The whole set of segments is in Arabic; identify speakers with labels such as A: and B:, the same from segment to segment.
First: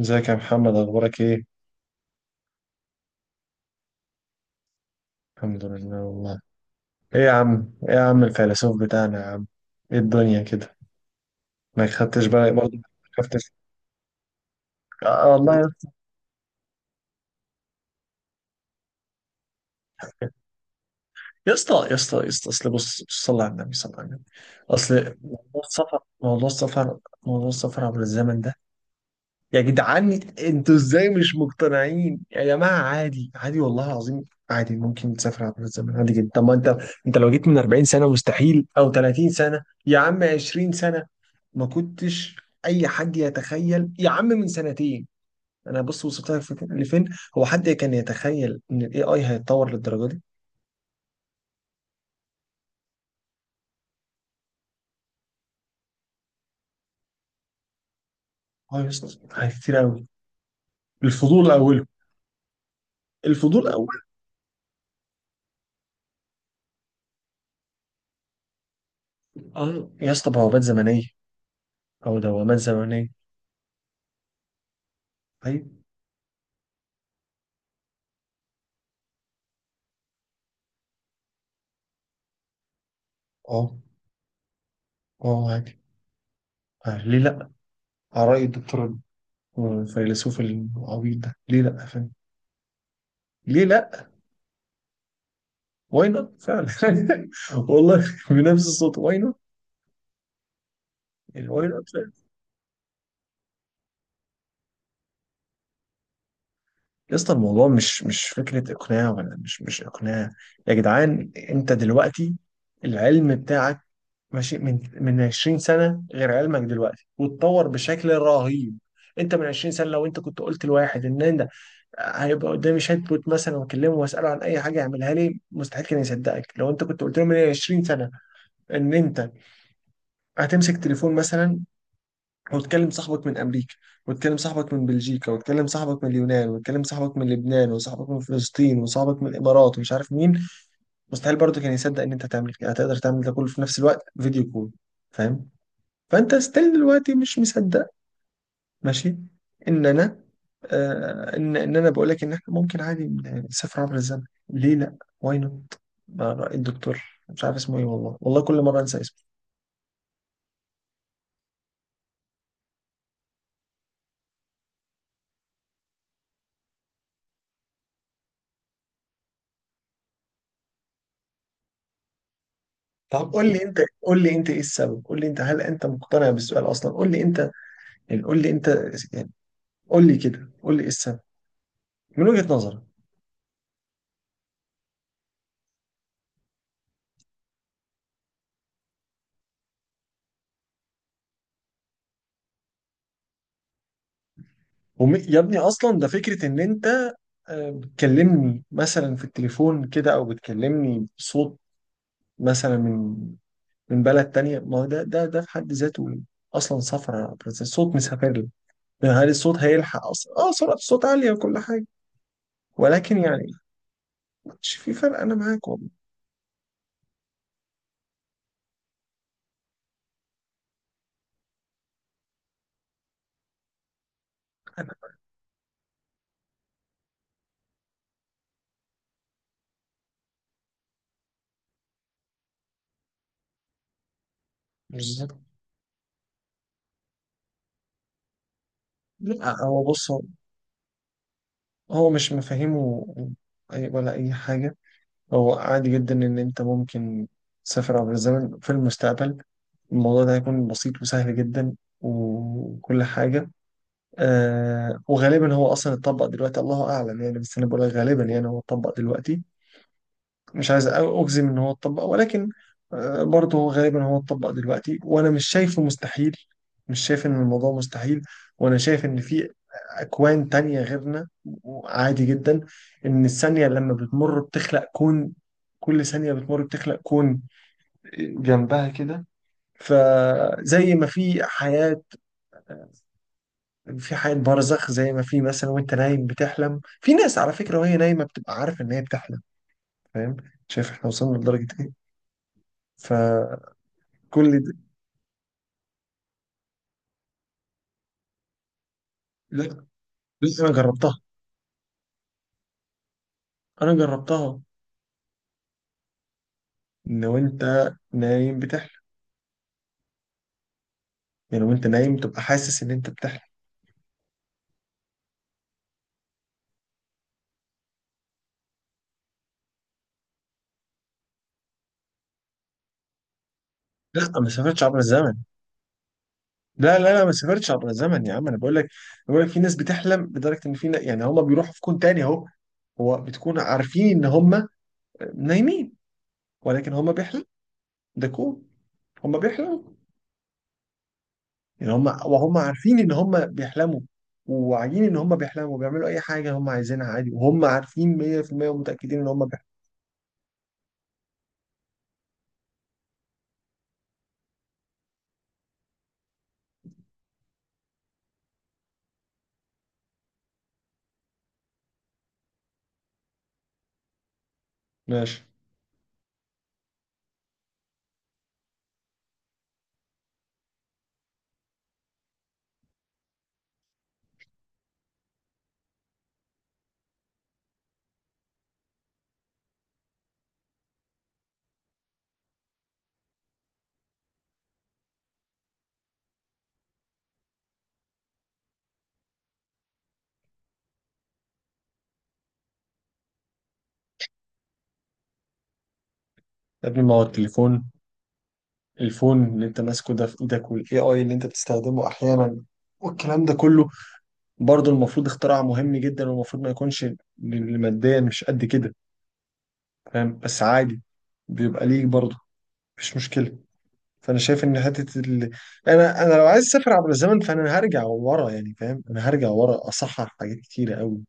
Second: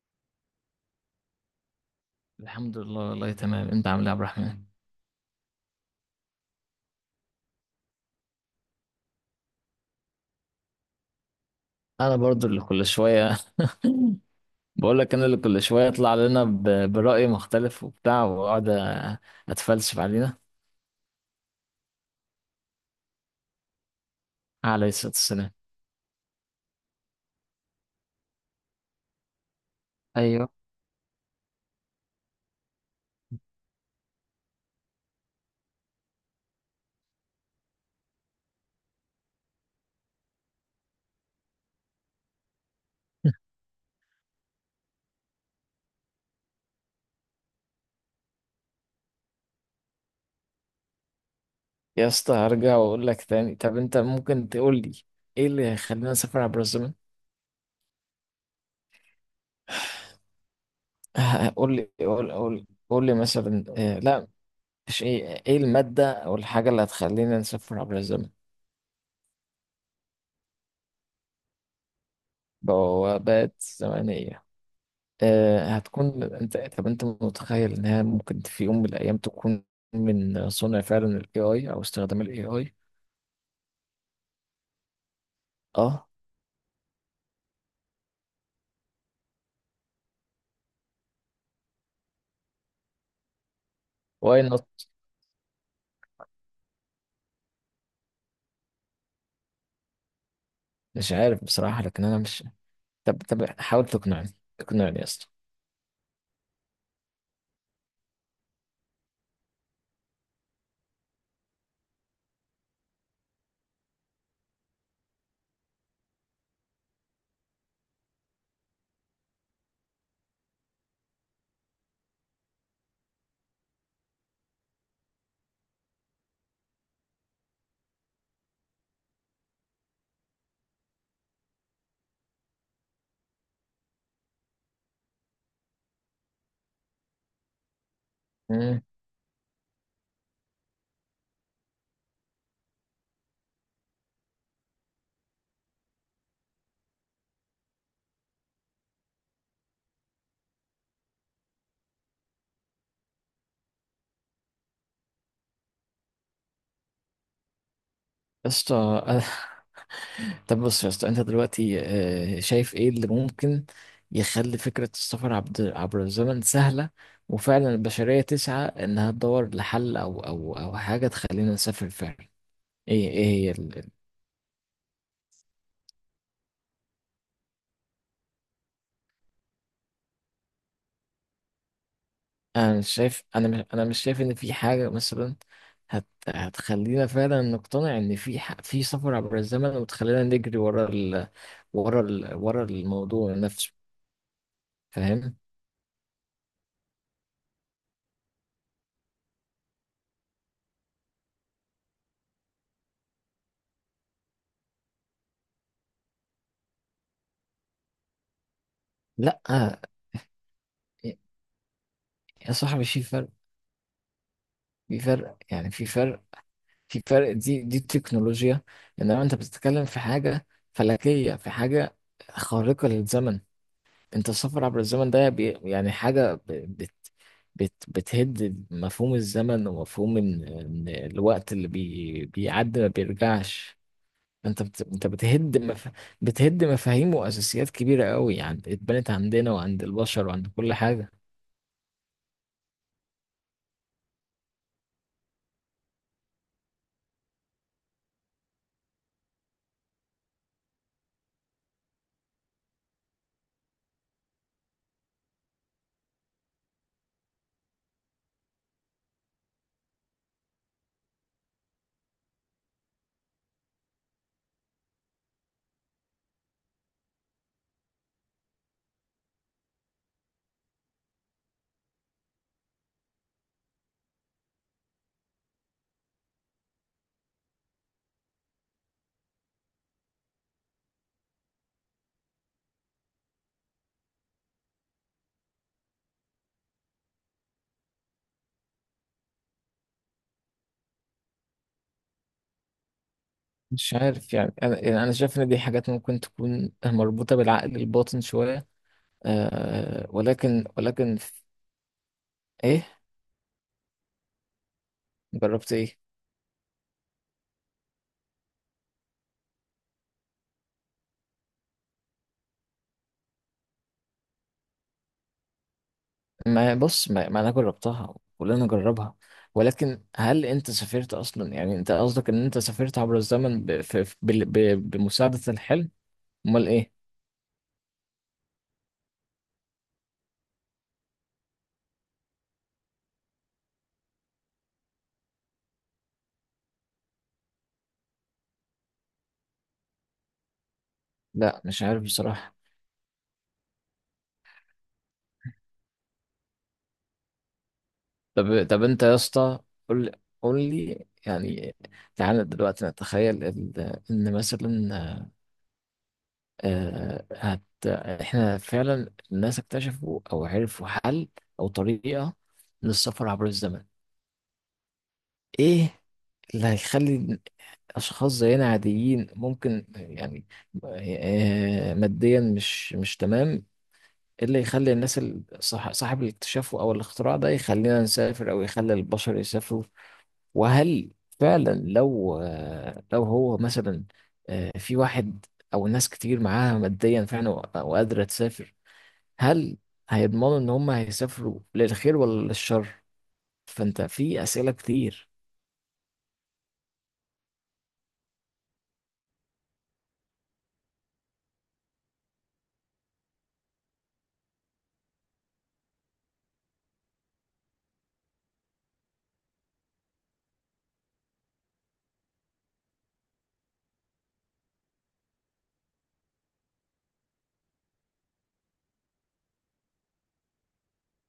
A: ازيك يا محمد، اخبارك ايه؟
B: الحمد لله والله تمام، انت عامل ايه يا عبد الرحمن؟
A: الحمد لله والله. ايه يا عم الفيلسوف بتاعنا يا عم؟ ايه الدنيا كده؟ ما
B: انا
A: خدتش
B: برضو
A: بالك
B: اللي
A: برضه، ما
B: كل شويه.
A: خدتش.
B: بقول لك
A: آه
B: انا اللي
A: والله
B: كل شويه
A: يا،
B: يطلع لنا برأي مختلف وبتاع واقعد اتفلسف علينا.
A: يا اسطى يا اسطى يا اسطى، اصل بص بص، صلي على النبي صلى الله عليه وسلم.
B: عليه الصلاه
A: اصل
B: والسلام.
A: موضوع السفر عبر الزمن ده، يا جدعان،
B: ايوه
A: انتوا ازاي مش مقتنعين يا جماعه؟ عادي، عادي والله العظيم، عادي ممكن تسافر عبر الزمن، عادي جدا. طب ما انت لو جيت من 40 سنه مستحيل، او 30 سنه يا عم، 20 سنه. ما كنتش اي حد يتخيل يا عم، من سنتين انا بص وصلت لك لفين. هو حد كان يتخيل ان الاي اي هيتطور للدرجه دي؟
B: يا اسطى، هرجع واقول لك تاني. طب انت ممكن تقول لي ايه اللي يخلينا نسافر عبر الزمن؟
A: اه يا اسطى، حاجات كتير قوي. الفضول
B: قول
A: اوله،
B: لي قول قول قول لي مثلا.
A: الفضول اوله.
B: لا، مش ايه الماده او الحاجه اللي هتخلينا نسافر عبر الزمن؟
A: اه يا اسطى، بوابات زمنيه او دوامات زمنيه.
B: بوابات زمنيه.
A: طيب.
B: هتكون انت طب انت متخيل انها ممكن في يوم من الايام تكون من صنع فعلا الاي اي او استخدام الاي اي؟
A: اه. اه عادي.
B: اه،
A: آه، ليه لا، على رأي الدكتور الفيلسوف العبيط ده. ليه لا، فاهم؟ ليه لا،
B: واي نوت.
A: واي نوت فعلا. والله، بنفس الصوت، واي نوت.
B: مش عارف
A: واي
B: بصراحه،
A: نوت.
B: لكن انا مش... طب حاول تقنعني. اقنعني يا اسطى.
A: يا اسطى، الموضوع مش فكرة إقناع، ولا مش إقناع. يا جدعان، أنت دلوقتي العلم بتاعك ماشي من 20 سنة، غير علمك دلوقتي واتطور بشكل رهيب. أنت من 20 سنة لو أنت كنت قلت لواحد إن أنت هيبقى قدامي شات بوت مثلا وأكلمه وأسأله عن أي حاجة يعملها لي، مستحيل كان يصدقك. لو أنت كنت قلت له من 20 سنة إن أنت هتمسك تليفون مثلا وتكلم صاحبك من امريكا، وتكلم صاحبك من بلجيكا، وتكلم صاحبك من اليونان، وتكلم صاحبك من لبنان، وصاحبك من فلسطين،
B: مم.
A: وصاحبك من الامارات، ومش عارف مين. مستحيل برضه كان يصدق ان انت هتعمل كده، هتقدر تعمل ده كله في نفس الوقت، فيديو كول. فاهم؟ فانت ستيل دلوقتي مش مصدق، ماشي، ان انا آه ان ان انا بقول لك ان احنا ممكن عادي نسافر عبر الزمن. ليه لا، واي نوت. الدكتور، مش عارف اسمه ايه والله، والله
B: يا
A: كل مره انسى
B: اسطى.
A: اسمه.
B: طب بص يا اسطى، انت دلوقتي شايف ايه اللي ممكن يخلي فكره السفر عبر الزمن سهله، وفعلا البشريه تسعى انها تدور لحل او حاجه تخلينا نسافر فعلا؟ ايه
A: طب قول
B: هي؟
A: لي انت، قول لي انت ايه السبب، قول لي انت، هل انت مقتنع بالسؤال اصلا؟ قول لي انت يعني، قول لي انت يعني، قول لي كده، قول لي ايه السبب من وجهة
B: انا
A: نظرك.
B: مش شايف انا مش انا مش شايف ان في حاجه مثلا هتخلينا فعلا نقتنع ان في في سفر عبر الزمن، وتخلينا نجري ورا الموضوع نفسه. فاهم؟
A: يا ابني، اصلا ده فكرة ان انت، بتكلمني مثلا في التليفون كده، او بتكلمني بصوت مثلا من بلد تانية. ما هو ده في حد ذاته اصلا سفر يا برنس. الصوت مسافر لي، يعني هل
B: لا
A: الصوت هيلحق اصلا؟ اه سرعة الصوت عالية وكل حاجة.
B: يا صاحبي، في
A: ولكن
B: فرق،
A: يعني، مش في
B: في
A: فرق، انا
B: فرق،
A: معاك
B: يعني في
A: والله،
B: فرق، في فرق، دي تكنولوجيا. انما انت بتتكلم في حاجه فلكيه، في حاجه خارقه للزمن. انت السفر عبر
A: انا
B: الزمن ده يعني حاجة ب- بت بت بتهد مفهوم الزمن، ومفهوم ان الوقت اللي بيعدي ما بيرجعش. انت
A: مش...
B: بتهد مفاهيم واساسيات كبيرة قوي، يعني اتبنت عندنا
A: لا
B: وعند
A: هو بص، هو
B: البشر وعند كل حاجة.
A: هو مش مفاهيمه، ولا اي حاجة. هو عادي جدا إن أنت ممكن تسافر عبر الزمن في المستقبل. الموضوع ده هيكون بسيط وسهل جدا وكل حاجة. وغالبا هو أصلا اتطبق دلوقتي، الله أعلم يعني، بس أنا بقول لك غالبا يعني هو اتطبق دلوقتي. مش عايز اجزم ان هو اتطبق، ولكن برضه هو غالبا هو اتطبق دلوقتي، وانا مش شايفه مستحيل. مش شايف ان الموضوع مستحيل. وانا شايف ان في اكوان تانية غيرنا. عادي جدا ان الثانية لما بتمر بتخلق كون. كل ثانية بتمر بتخلق كون جنبها كده. فزي ما في حياة، في حياة برزخ، زي ما في مثلا وانت نايم بتحلم في ناس، على فكرة وهي نايمة بتبقى عارفة ان هي بتحلم. فاهم؟ شايف احنا وصلنا لدرجة ايه؟ فكل...
B: مش عارف. يعني انا شايف ان دي حاجات ممكن تكون مربوطة بالعقل الباطن شوية.
A: لا، بس
B: ولكن
A: انا
B: ولكن
A: جربتها.
B: ايه؟
A: انا جربتها.
B: جربت ايه؟
A: ان وانت نايم بتحلم، يعني وانت نايم تبقى حاسس ان انت بتحلم.
B: ما بص ما, ما انا جربتها، كلنا جربها. ولكن هل انت سافرت اصلا؟ يعني انت قصدك ان انت سافرت عبر الزمن ب... في... في-
A: لا،
B: بال...
A: ما
B: ب...
A: سافرتش عبر الزمن.
B: بمساعدة الحلم؟ امال ايه؟
A: لا لا لا، ما سافرتش عبر الزمن يا عم، انا بقول لك. بقول لك في ناس بتحلم لدرجه ان في يعني هم بيروحوا في كون تاني اهو. هو بتكون عارفين ان هم نايمين، ولكن هم بيحلموا. ده كون. هم بيحلموا.
B: لا، مش
A: يعني
B: عارف
A: هم
B: بصراحة.
A: وهم عارفين ان هم بيحلموا، وواعيين ان هم بيحلموا، بيعملوا اي حاجه هم عايزينها عادي، وهم عارفين
B: طب
A: 100%
B: طب انت يا
A: ومتاكدين ان هم
B: اسطى،
A: بيحلموا.
B: قول قول لي يعني. تعالى دلوقتي نتخيل ان مثلا آه... هت... احنا فعلا الناس اكتشفوا او عرفوا حل او طريقة للسفر عبر الزمن.
A: ماشي.
B: ايه اللي هيخلي اشخاص زينا عاديين ممكن، يعني ماديا، مش تمام؟ إيه اللي يخلي الناس، صاحب الاكتشاف او الاختراع ده، يخلينا نسافر او يخلي البشر يسافروا؟ وهل فعلا لو هو مثلا، في واحد او ناس كتير معاها ماديا فعلا و- وقادرة تسافر، هل هيضمنوا ان هم هيسافروا للخير ولا للشر؟ فانت في اسئلة كتير.
A: يا ابني، ما هو التليفون، الفون اللي انت ماسكه ده في ايدك، والاي اي اللي انت بتستخدمه احيانا والكلام ده كله، برضه المفروض اختراع مهم جدا، والمفروض ما يكونش اللي ماديا مش قد كده. فاهم؟ بس عادي، بيبقى ليك برضه، مفيش مشكلة. فانا شايف ان حتة ال... انا لو عايز اسافر عبر الزمن، فانا هرجع ورا يعني، فاهم؟ انا هرجع ورا اصحح حاجات كتيرة قوي.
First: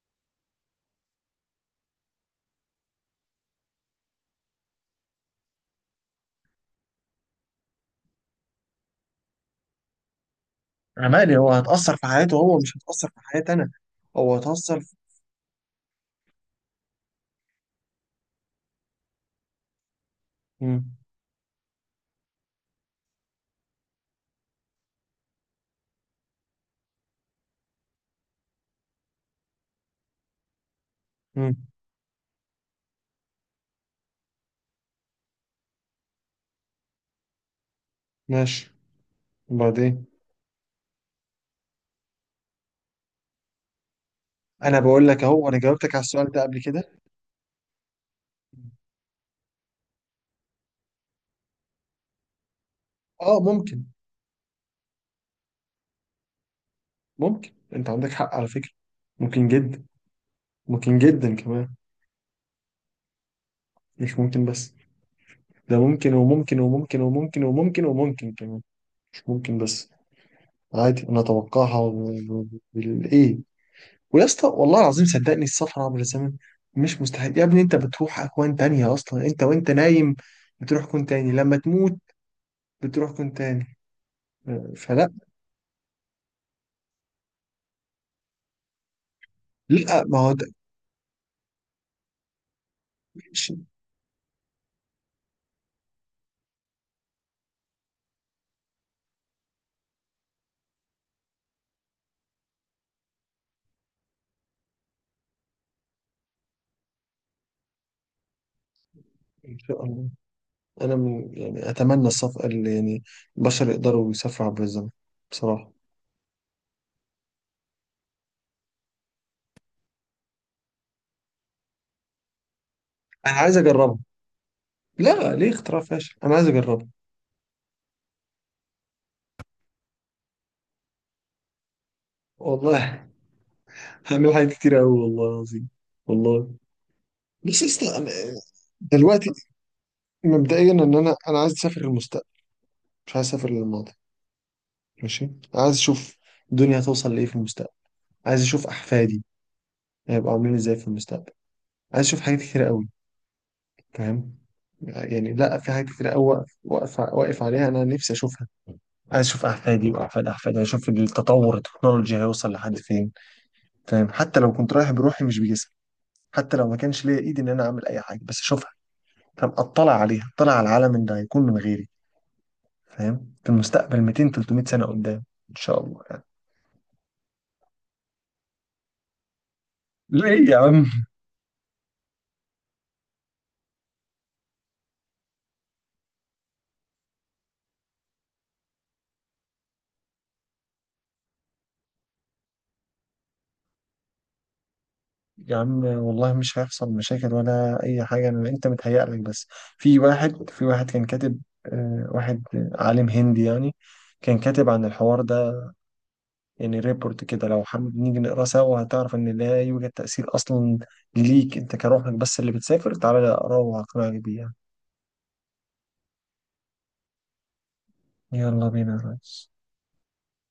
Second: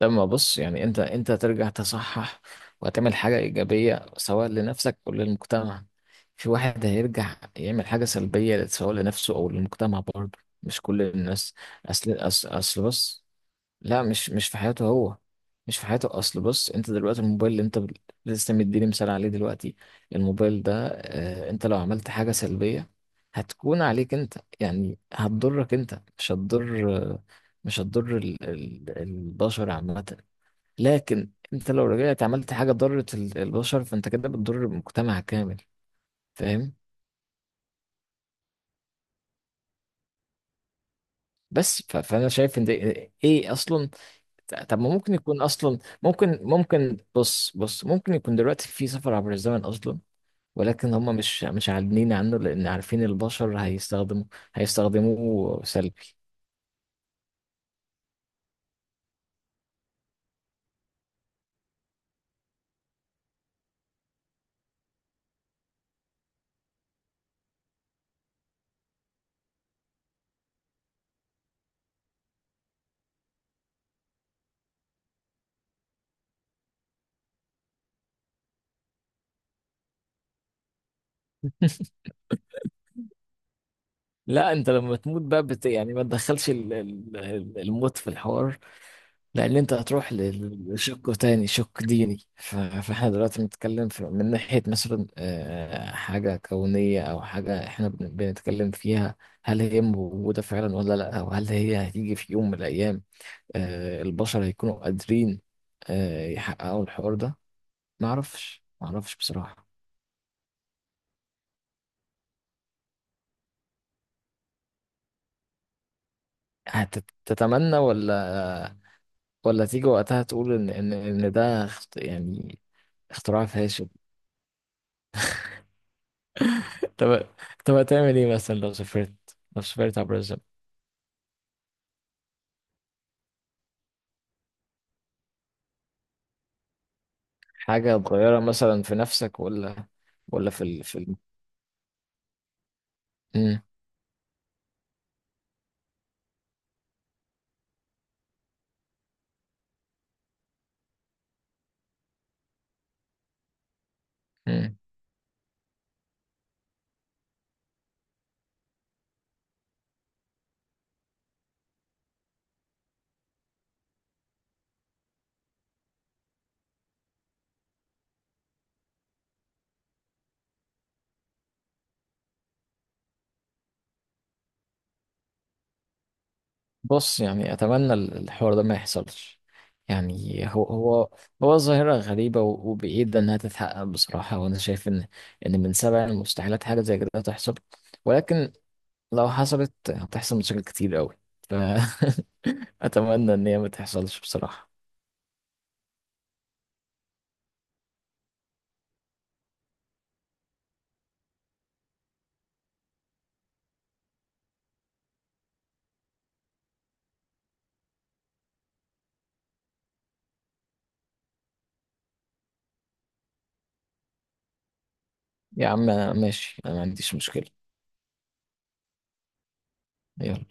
B: لما بص، يعني انت ترجع تصحح وتعمل حاجة إيجابية سواء لنفسك أو للمجتمع. في واحد هيرجع يعمل حاجة سلبية سواء لنفسه أو للمجتمع، برضه مش كل
A: انا مالي، هو
B: الناس.
A: هتأثر في
B: أصل
A: حياته
B: أصل,
A: هو، مش
B: أصل
A: هتأثر في
B: بص.
A: حياتي انا.
B: لا، مش
A: هو
B: مش في
A: هتأثر
B: حياته
A: في...
B: هو، مش في حياته. أصل بص، انت دلوقتي الموبايل اللي انت لسه مديني مثال عليه دلوقتي. الموبايل ده،
A: مم.
B: انت لو عملت حاجة سلبية، هتكون عليك انت. يعني هتضرك انت، مش هتضر، البشر عامة. لكن
A: مم.
B: انت لو رجعت عملت حاجه ضرت البشر، فانت كده بتضر المجتمع كامل. فاهم؟
A: ماشي، وبعدين؟
B: بس، فانا شايف ان ده ايه اصلا. طب
A: انا
B: ما
A: بقول
B: ممكن
A: لك
B: يكون
A: اهو، انا
B: اصلا،
A: جاوبتك على السؤال
B: ممكن
A: ده قبل كده.
B: ممكن بص بص، ممكن يكون دلوقتي في سفر عبر الزمن اصلا. ولكن هم مش عاملين عنه، لان عارفين
A: اه
B: البشر
A: ممكن.
B: هيستخدموه سلبي.
A: ممكن، انت عندك حق على فكرة. ممكن جدا، ممكن جدا كمان، مش ممكن بس. ده ممكن وممكن وممكن وممكن وممكن وممكن كمان، مش ممكن بس. عادي انا اتوقعها. بالايه؟ ويا اسطى، والله العظيم صدقني، السفر عبر الزمن مش مستحيل يا ابني. انت بتروح اكوان تانية اصلا انت وانت نايم. بتروح كون تاني لما تموت. بتروح كون تاني.
B: لا، انت
A: آه،
B: لما
A: فلا.
B: تموت بقى يعني ما تدخلش الموت في الحوار. لان انت
A: لا،
B: هتروح
A: ما هو ده،
B: لشق تاني، شق ديني. فاحنا دلوقتي
A: ماشي.
B: بنتكلم في، من ناحية مثلا حاجة كونية او حاجة احنا بنتكلم فيها. هل هي موجودة فعلا ولا لا، او هل هي هتيجي في يوم من الايام؟ البشر هيكونوا قادرين يحققوا الحوار ده؟ معرفش
A: ان
B: بصراحة.
A: شاء الله. انا من يعني اتمنى السفر اللي يعني البشر يقدروا يسافروا عبر الزمن، بصراحه.
B: هتتمنى، ولا تيجي وقتها تقول ان ان إن ده يعني
A: انا
B: اختراع
A: عايز
B: فاشل؟
A: اجربها. لا، ليه اختراع فاشل؟ انا عايز اجربها.
B: طب طب هتعمل ايه مثلا لو سافرت، لو سافرت عبر الزمن؟
A: والله. هعمل حاجات كتير قوي والله العظيم، والله. بس
B: حاجة
A: لسه أنا
B: هتغيرها مثلا في
A: دلوقتي،
B: نفسك ولا ولا في
A: مبدئيا ان
B: ال... في
A: انا
B: ال...
A: انا عايز اسافر للمستقبل، مش عايز اسافر
B: مم.
A: للماضي. ماشي. أنا عايز اشوف الدنيا هتوصل لايه في المستقبل. عايز اشوف احفادي هيبقوا عاملين ازاي في المستقبل. عايز اشوف حاجات كتير قوي، فاهم؟
B: مم.
A: يعني لا، في حاجات كتير قوي واقف واقف واقف عليها، انا نفسي اشوفها. عايز اشوف احفادي واحفاد احفادي، اشوف التطور التكنولوجي هيوصل لحد فين. فاهم؟ حتى لو كنت رايح بروحي مش بجسم، حتى لو ما كانش ليا ايدي ان انا اعمل اي حاجه، بس اشوفها. فاهم؟ اطلع عليها، اطلع على العالم اللي هيكون من غيري. فاهم؟ في المستقبل 200 300 سنه قدام، ان شاء الله يعني.
B: بص، يعني أتمنى الحوار ده ما يحصلش. يعني
A: ليه يا عم؟
B: هو ظاهرة غريبة و- وبعيدة إنها تتحقق بصراحة. وأنا شايف إن من سبع المستحيلات حاجة زي كده تحصل. ولكن لو حصلت هتحصل مشاكل كتير أوي. ف أتمنى إن هي ما تحصلش بصراحة.
A: يا عم والله مش هيحصل مشاكل ولا اي حاجه، انا انت متهيأ لك بس. في واحد، في واحد كان كاتب، واحد عالم هندي يعني، كان كاتب عن الحوار ده، يعني ريبورت كده. لو حابب نيجي نقراه سوا، هتعرف ان لا يوجد تأثير اصلا ليك انت، كروحك بس اللي بتسافر. تعالى اقراه وهقنعك بيه يعني.
B: يا عم ماشي، أنا ما عنديش مشكلة.
A: يلا بينا يا ريس.
B: يلا.